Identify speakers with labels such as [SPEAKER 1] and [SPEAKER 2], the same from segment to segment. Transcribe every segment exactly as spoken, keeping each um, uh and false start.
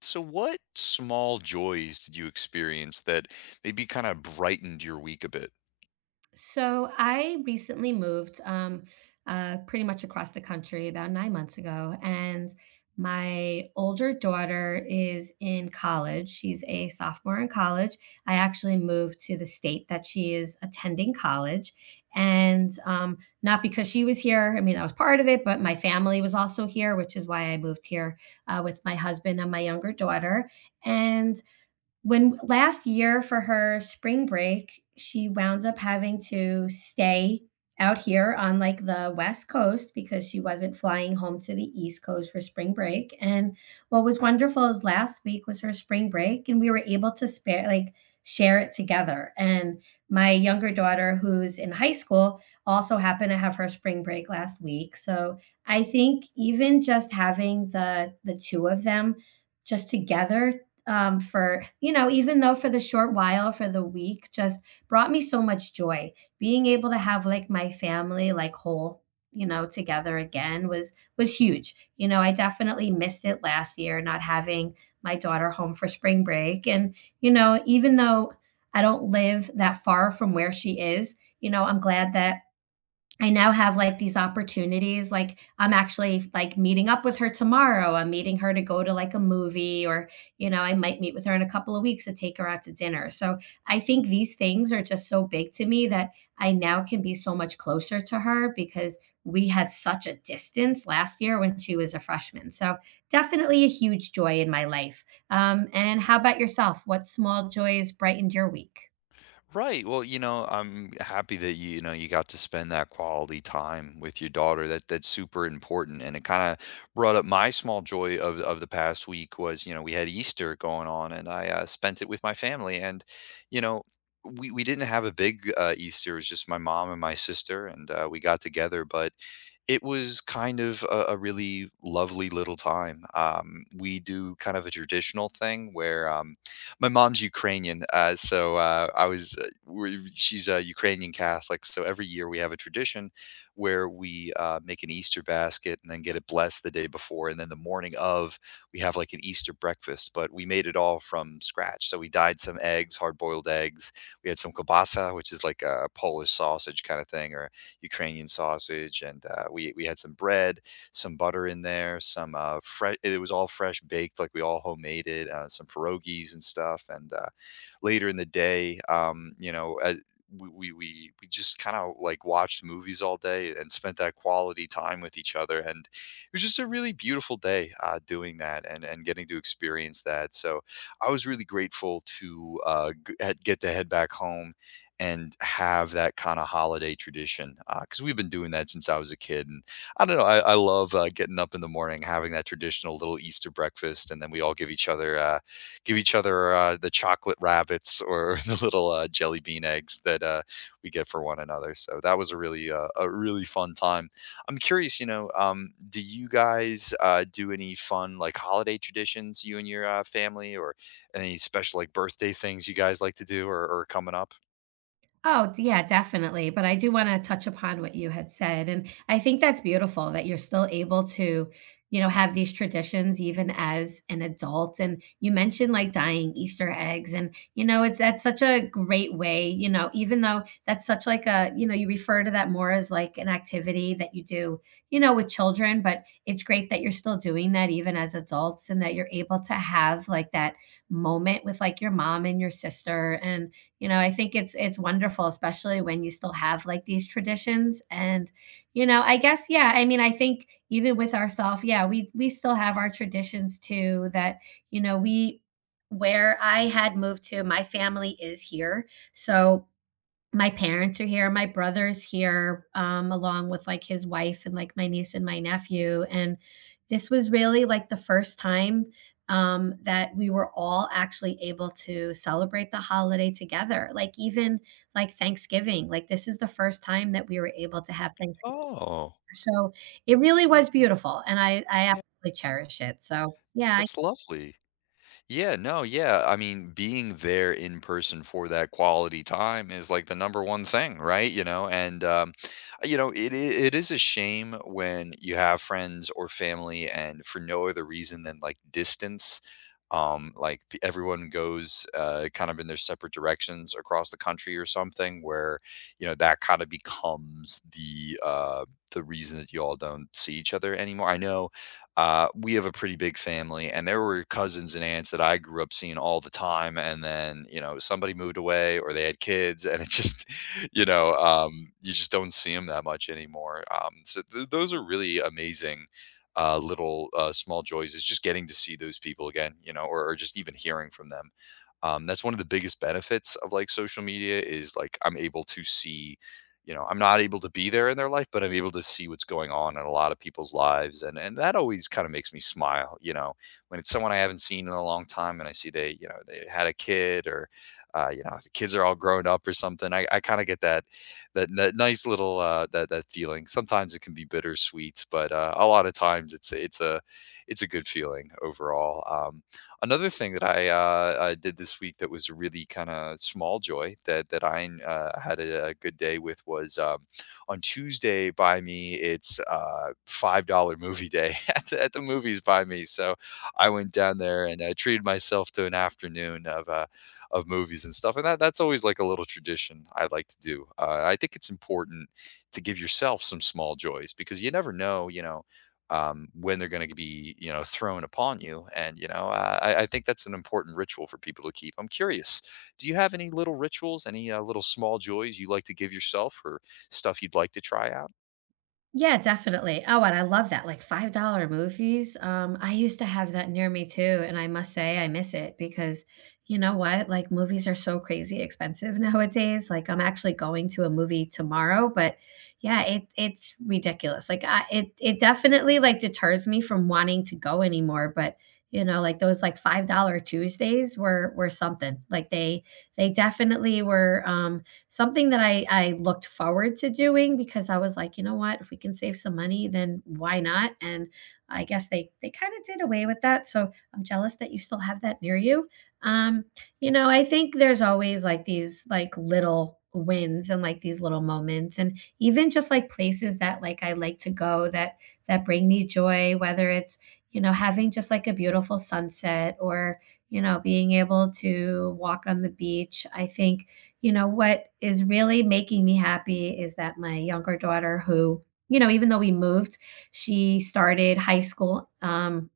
[SPEAKER 1] So, what small joys did you experience that maybe kind of brightened your week a bit?
[SPEAKER 2] So I recently moved um, uh, pretty much across the country about nine months ago, and my older daughter is in college. She's a sophomore in college. I actually moved to the state that she is attending college, and um, not because she was here. I mean, I was part of it, but my family was also here, which is why I moved here uh, with my husband and my younger daughter. And when last year for her spring break, she wound up having to stay out here on like the West Coast because she wasn't flying home to the East Coast for spring break. And what was wonderful is last week was her spring break, and we were able to spare like share it together. And my younger daughter, who's in high school, also happened to have her spring break last week. So I think even just having the the two of them just together, um, for you know even though for the short while, for the week, just brought me so much joy, being able to have like my family like whole, you know together again was was huge. You know i definitely missed it last year, not having my daughter home for spring break. And you know even though I don't live that far from where she is, you know I'm glad that I now have like these opportunities. Like I'm actually like meeting up with her tomorrow. I'm meeting her to go to like a movie or, you know, I might meet with her in a couple of weeks to take her out to dinner. So I think these things are just so big to me that I now can be so much closer to her because we had such a distance last year when she was a freshman. So definitely a huge joy in my life. Um, and how about yourself? What small joys brightened your week?
[SPEAKER 1] Right. Well, you know, I'm happy that you, you know you got to spend that quality time with your daughter. That that's super important, and it kind of brought up my small joy of of the past week. Was you know We had Easter going on, and I uh, spent it with my family, and you know we we didn't have a big uh, Easter. It was just my mom and my sister, and uh, we got together, but it was kind of a, a really lovely little time. Um, we do kind of a traditional thing where um, my mom's Ukrainian, uh, so uh, I was uh, we she's a Ukrainian Catholic. So every year we have a tradition where we uh, make an Easter basket and then get it blessed the day before, and then the morning of we have like an Easter breakfast. But we made it all from scratch. So we dyed some eggs, hard boiled eggs. We had some kielbasa, which is like a Polish sausage kind of thing, or Ukrainian sausage, and uh, we we had some bread, some butter in there, some uh, fresh. It was all fresh baked, like we all homemade it. Uh, some pierogies and stuff, and uh, later in the day, um, you know. As, we, we, we we just kind of like watched movies all day and spent that quality time with each other, and it was just a really beautiful day uh, doing that and, and getting to experience that. So I was really grateful to uh, g- had- get to head back home and have that kind of holiday tradition, because we've been doing that since I was a kid. And I don't know, I, I love uh, getting up in the morning, having that traditional little Easter breakfast, and then we all give each other uh, give each other uh, the chocolate rabbits or the little uh, jelly bean eggs that uh, we get for one another. So that was a really uh, a really fun time. I'm curious, you know, um, do you guys uh, do any fun like holiday traditions, you and your uh, family, or any special like birthday things you guys like to do, or, or coming up?
[SPEAKER 2] Oh, d- yeah, definitely. But I do want to touch upon what you had said. And I think that's beautiful that you're still able to, you know, have these traditions even as an adult. And you mentioned like dyeing Easter eggs. And, you know, it's that's such a great way, you know, even though that's such like a, you know, you refer to that more as like an activity that you do, you know, with children. But it's great that you're still doing that even as adults, and that you're able to have like that moment with like your mom and your sister. And, you know i think it's it's wonderful, especially when you still have like these traditions. And you know I guess, yeah, I mean, I think even with ourselves, yeah, we we still have our traditions too, that you know we where I had moved to, my family is here. So my parents are here, my brother's here, um, along with, like, his wife and, like, my niece and my nephew. And this was really, like, the first time, um, that we were all actually able to celebrate the holiday together, like, even, like, Thanksgiving. Like, this is the first time that we were able to have Thanksgiving,
[SPEAKER 1] Oh,
[SPEAKER 2] so it really was beautiful, and I I
[SPEAKER 1] yeah,
[SPEAKER 2] absolutely cherish it, so, yeah.
[SPEAKER 1] that's lovely. Yeah, no, yeah, I mean, being there in person for that quality time is, like, the number one thing, right? You know, and, um, you know, it i it is a shame when you have friends or family and for no other reason than, like, distance, um, like, p everyone goes, uh, kind of in their separate directions across the country or something, where, you know, that kinda becomes the, uh the reason that you all don't see each other anymore. I know uh, we have a pretty big family, and there were cousins and aunts that I grew up seeing all the time. And then, you know, somebody moved away or they had kids, and it just, you know, um, you just don't see them that much anymore. Um, so th- those are really amazing uh, little uh, small joys, is just getting to see those people again, you know, or, or just even hearing from them. Um, that's one of the biggest benefits of like social media, is like I'm able to see you know, I'm not able to be there in their life, but I'm able to see what's going on in a lot of people's lives. And and that always kind of makes me smile, you know, when it's someone I haven't seen in a long time and I see they, you know, they had a kid, or uh, you know, the kids are all grown up or something. I, I kind of get that, that that nice little uh that that feeling. Sometimes it can be bittersweet, but uh a lot of times it's it's a it's a good feeling overall. Um Another thing that I, uh, uh, did this week that was a really kinda small joy that that I, uh, had a a good day with was, um, on Tuesday by me, it's, uh, five dollars movie day at the at the movies by me, so I went down there and I treated myself to an afternoon of, uh, of movies and stuff, and that that's always like a little tradition I like to do. Uh, I think it's important to give yourself some small joys because you never know, you know, um, when they're going to be, you know, thrown upon you. And you know, uh, I, I think that's an important ritual for people to keep. I'm curious, do you have any little rituals, any uh, little small joys you like to give yourself, or stuff you'd like to try out?
[SPEAKER 2] Yeah, definitely. Oh, and I love that, like, five dollars movies. um, I used to have that near me too, and I must say I miss it because, you know what? Like, movies are so crazy expensive nowadays. Like, I'm actually going to a movie tomorrow, but yeah, it it's ridiculous. Like, I it it definitely, like, deters me from wanting to go anymore. But, you know, like, those, like, five dollars Tuesdays were were something. Like, they they definitely were, um something that I I looked forward to doing because I was like, "You know what? If we can save some money, then why not?" And I guess they they kinda did away with that, so I'm jealous that you still have that near you. Um, you know, I think there's always, like, these, like, little wins and, like, these little moments, and even just, like, places that, like, I like to go that that bring me joy, whether it's, you know, having just, like, a beautiful sunset, or, you know, being able to walk on the beach. I think, you know, what is really making me happy is that my younger daughter, who, you know, even though we moved, she started high school. um,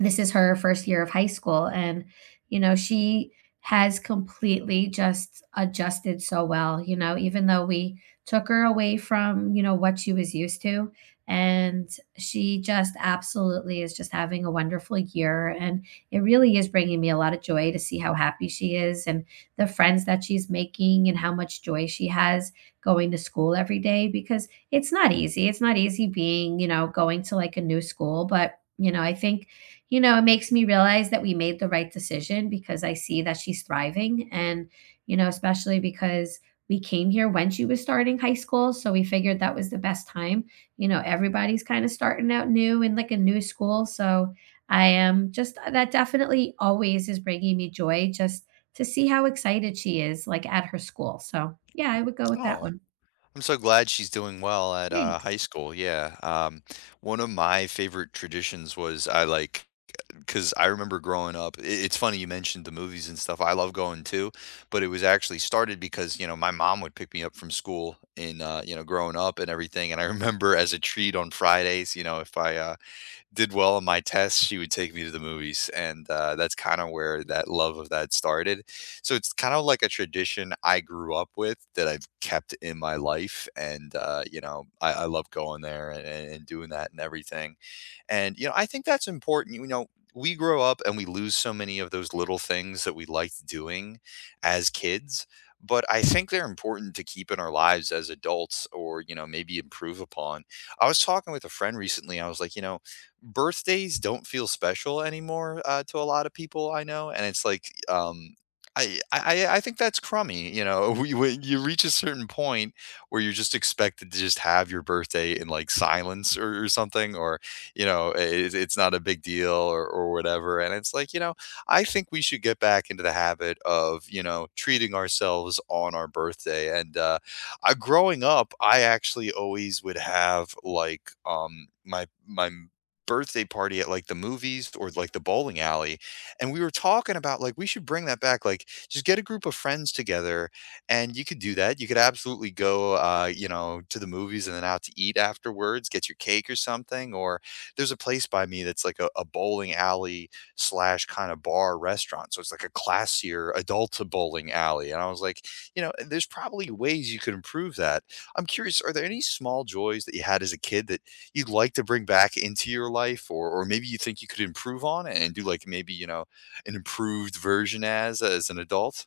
[SPEAKER 2] This is her first year of high school, and you know she has completely just adjusted so well, you know even though we took her away from you know what she was used to, and she just absolutely is just having a wonderful year. And it really is bringing me a lot of joy to see how happy she is and the friends that she's making and how much joy she has going to school every day, because it's not easy, it's not easy, being, you know going to like a new school. But you know I think, you know, it makes me realize that we made the right decision, because I see that she's thriving. And, you know, especially because we came here when she was starting high school, so we figured that was the best time. You know, everybody's kind of starting out new in like a new school, so I am just uh, that definitely always is bringing me joy, just to see how excited she is like at her school. So, yeah, I would go with that
[SPEAKER 1] Oh,
[SPEAKER 2] one.
[SPEAKER 1] I'm so glad she's doing well at uh, high
[SPEAKER 2] Thanks.
[SPEAKER 1] school. Yeah. Um, one of my favorite traditions was I like because I remember growing up. It, it's funny you mentioned the movies and stuff. I love going too, but it was actually started because you know my mom would pick me up from school in uh, you know growing up and everything. And I remember as a treat on Fridays, you know, if I uh, did well on my tests, she would take me to the movies, and uh, that's kind of where that love of that started. So it's kind of like a tradition I grew up with that I've kept in my life, and uh, you know, I, I love going there and, and and doing that and everything, and, you know, I think that's important. You know, we grow up and we lose so many of those little things that we liked doing as kids. But I think they're important to keep in our lives as adults or, you know, maybe improve upon. I was talking with a friend recently. I was like, you know, birthdays don't feel special anymore uh, to a lot of people I know. And it's like, um, I, I I I think that's crummy. You know, we, when you reach a certain point where you're just expected to just have your birthday in like silence, or, or something, or you know, it's, it's not a big deal, or, or whatever. And it's like, you know, I think we should get back into the habit of, you know, treating ourselves on our birthday. And uh, I, growing up, I actually always would have like um, my, my, birthday party at like the movies or like the bowling alley, and we were talking about like we should bring that back, like just get a group of friends together, and you could do that. You could absolutely go uh you know to the movies and then out to eat afterwards, get your cake or something, or there's a place by me that's like a, a bowling alley slash kind of bar restaurant. So it's like a classier adult bowling alley. And I was like, you know, there's probably ways you could improve that. I'm curious, are there any small joys that you had as a kid that you'd like to bring back into your life, or or maybe you think you could improve on and do like maybe, you know, an improved version as as an adult?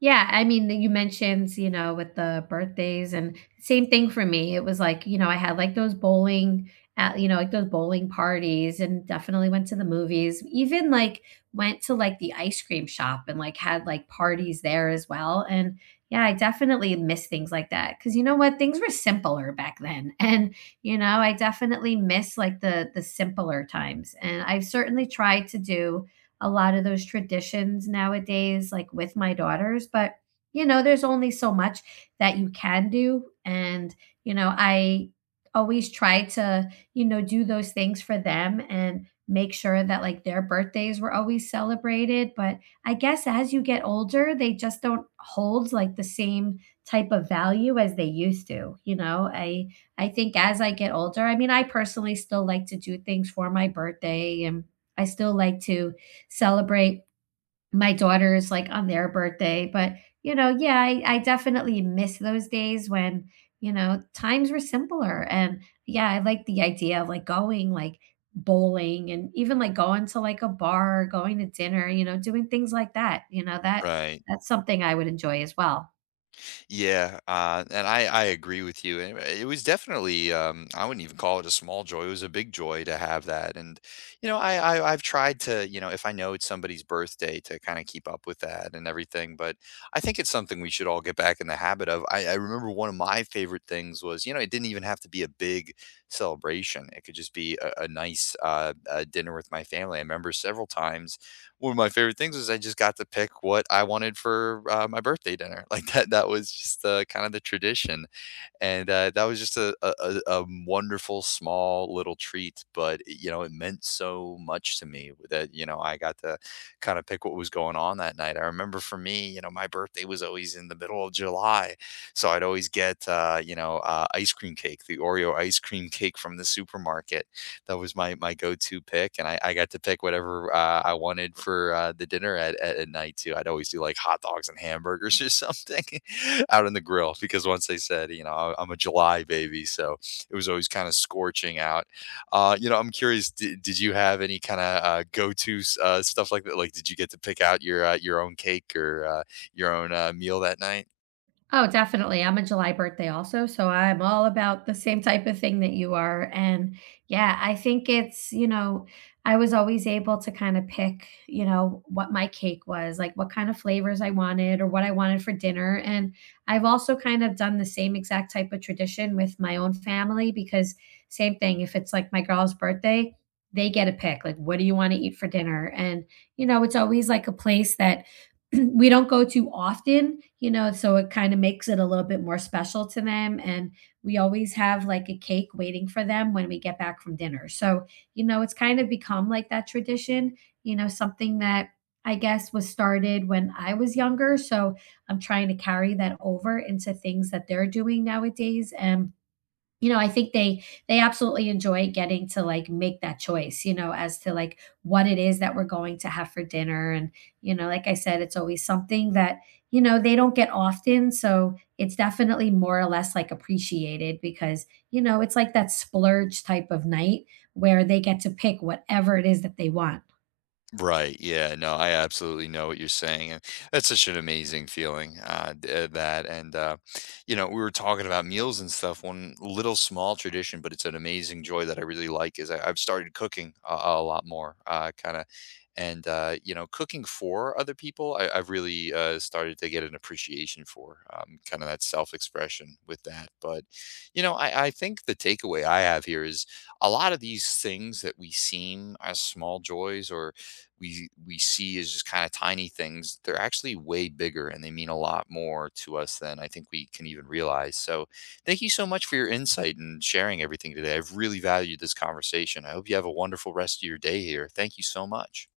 [SPEAKER 2] Yeah, I mean, you mentioned, you know, with the birthdays, and same thing for me. It was like, you know, I had like those bowling, at, you know, like those bowling parties, and definitely went to the movies, even like went to like the ice cream shop, and like had like parties there as well. And yeah, I definitely miss things like that because, you know what? Things were simpler back then. And, you know, I definitely miss like the the simpler times. And I've certainly tried to do a lot of those traditions nowadays, like with my daughters. But, you know, there's only so much that you can do. And, you know, I always try to, you know, do those things for them and make sure that like their birthdays were always celebrated. But I guess as you get older, they just don't hold like the same type of value as they used to. You know i i think, as I get older, I mean, I personally still like to do things for my birthday, and I still like to celebrate my daughters like on their birthday. But, you know, yeah, I, I definitely miss those days when, you know, times were simpler. And yeah, I like the idea of like going like bowling, and even like going to like a bar, going to dinner, you know, doing things like that. You know, that
[SPEAKER 1] Right.
[SPEAKER 2] that's something I would enjoy as well.
[SPEAKER 1] Yeah, uh, and I I agree with you. And it was definitely um, I wouldn't even call it a small joy. It was a big joy to have that. And you know, I, I I've tried to you know if I know it's somebody's birthday to kind of keep up with that and everything. But I think it's something we should all get back in the habit of. I, I remember one of my favorite things was you know it didn't even have to be a big celebration. It could just be a, a nice uh, uh dinner with my family. I remember several times one of my favorite things was I just got to pick what I wanted for, uh, my birthday dinner. Like, that that was just, uh, kinda the tradition, and, uh, that was just a a a a wonderful small little treat, but, it- you know, it meant so much to me that, you know, I got to kinda pick what was going on that night. I remember for me, you know, my birthday was always in the middle of July, so I'd always get, uh, you know, uh, ice cream cake, the Oreo ice cream cake from the supermarket. That was my my go-to pick, and I, I got to pick whatever uh, I wanted for uh, the dinner at, at at night too. I'd always do like hot dogs and hamburgers or something out on the grill, because once they said, you know, I am a July baby, so it was always kind of scorching out. Uh, you know, I'm curious. Did, did you have any kind of uh, go-to uh, stuff like that? Like, did you get to pick out your uh, your own cake, or uh, your own uh, meal that night?
[SPEAKER 2] Oh, definitely. I'm a July birthday also, so I'm all about the same type of thing that you are. And yeah, I think it's, you know, I was always able to kind of pick, you know, what my cake was, like what kind of flavors I wanted or what I wanted for dinner. And I've also kind of done the same exact type of tradition with my own family, because same thing, if it's like my girl's birthday, they get a pick, like, what do you want to eat for dinner? And you know, it's always like a place that we don't go too often, you know, so it kind of makes it a little bit more special to them. And we always have like a cake waiting for them when we get back from dinner. So, you know, it's kind of become like that tradition, you know, something that I guess was started when I was younger. So I'm trying to carry that over into things that they're doing nowadays. And you know, I think they they absolutely enjoy getting to, like, make that choice, you know, as to, like, what it is that we're going to have for dinner, and, you know, like I said, it's always something that, you know, they don't get often, so it's definitely more or less, like, appreciated because, you know, it's like that splurge type of night where they get to pick whatever it is that they want.
[SPEAKER 1] Right. Yeah. No, I absolutely know what you're saying. And that's such an amazing feeling, uh, d- uh, that. And, uh, you know, we were talking about meals and stuff. One little small tradition, but it's an amazing joy that I really like is I, I've started cooking a, a lot more, uh, kind of. And, uh, you know, cooking for other people, I, I've really uh, started to get an appreciation for um, kind of that self expression with that. But, you know, I, I think the takeaway I have here is a lot of these things that we seem as small joys, or we we see as just kind of tiny things, they're actually way bigger and they mean a lot more to us than I think we can even realize. So thank you so much for your insight and sharing everything today. I've really valued this conversation. I hope you have a wonderful rest of your day here. Thank you so much.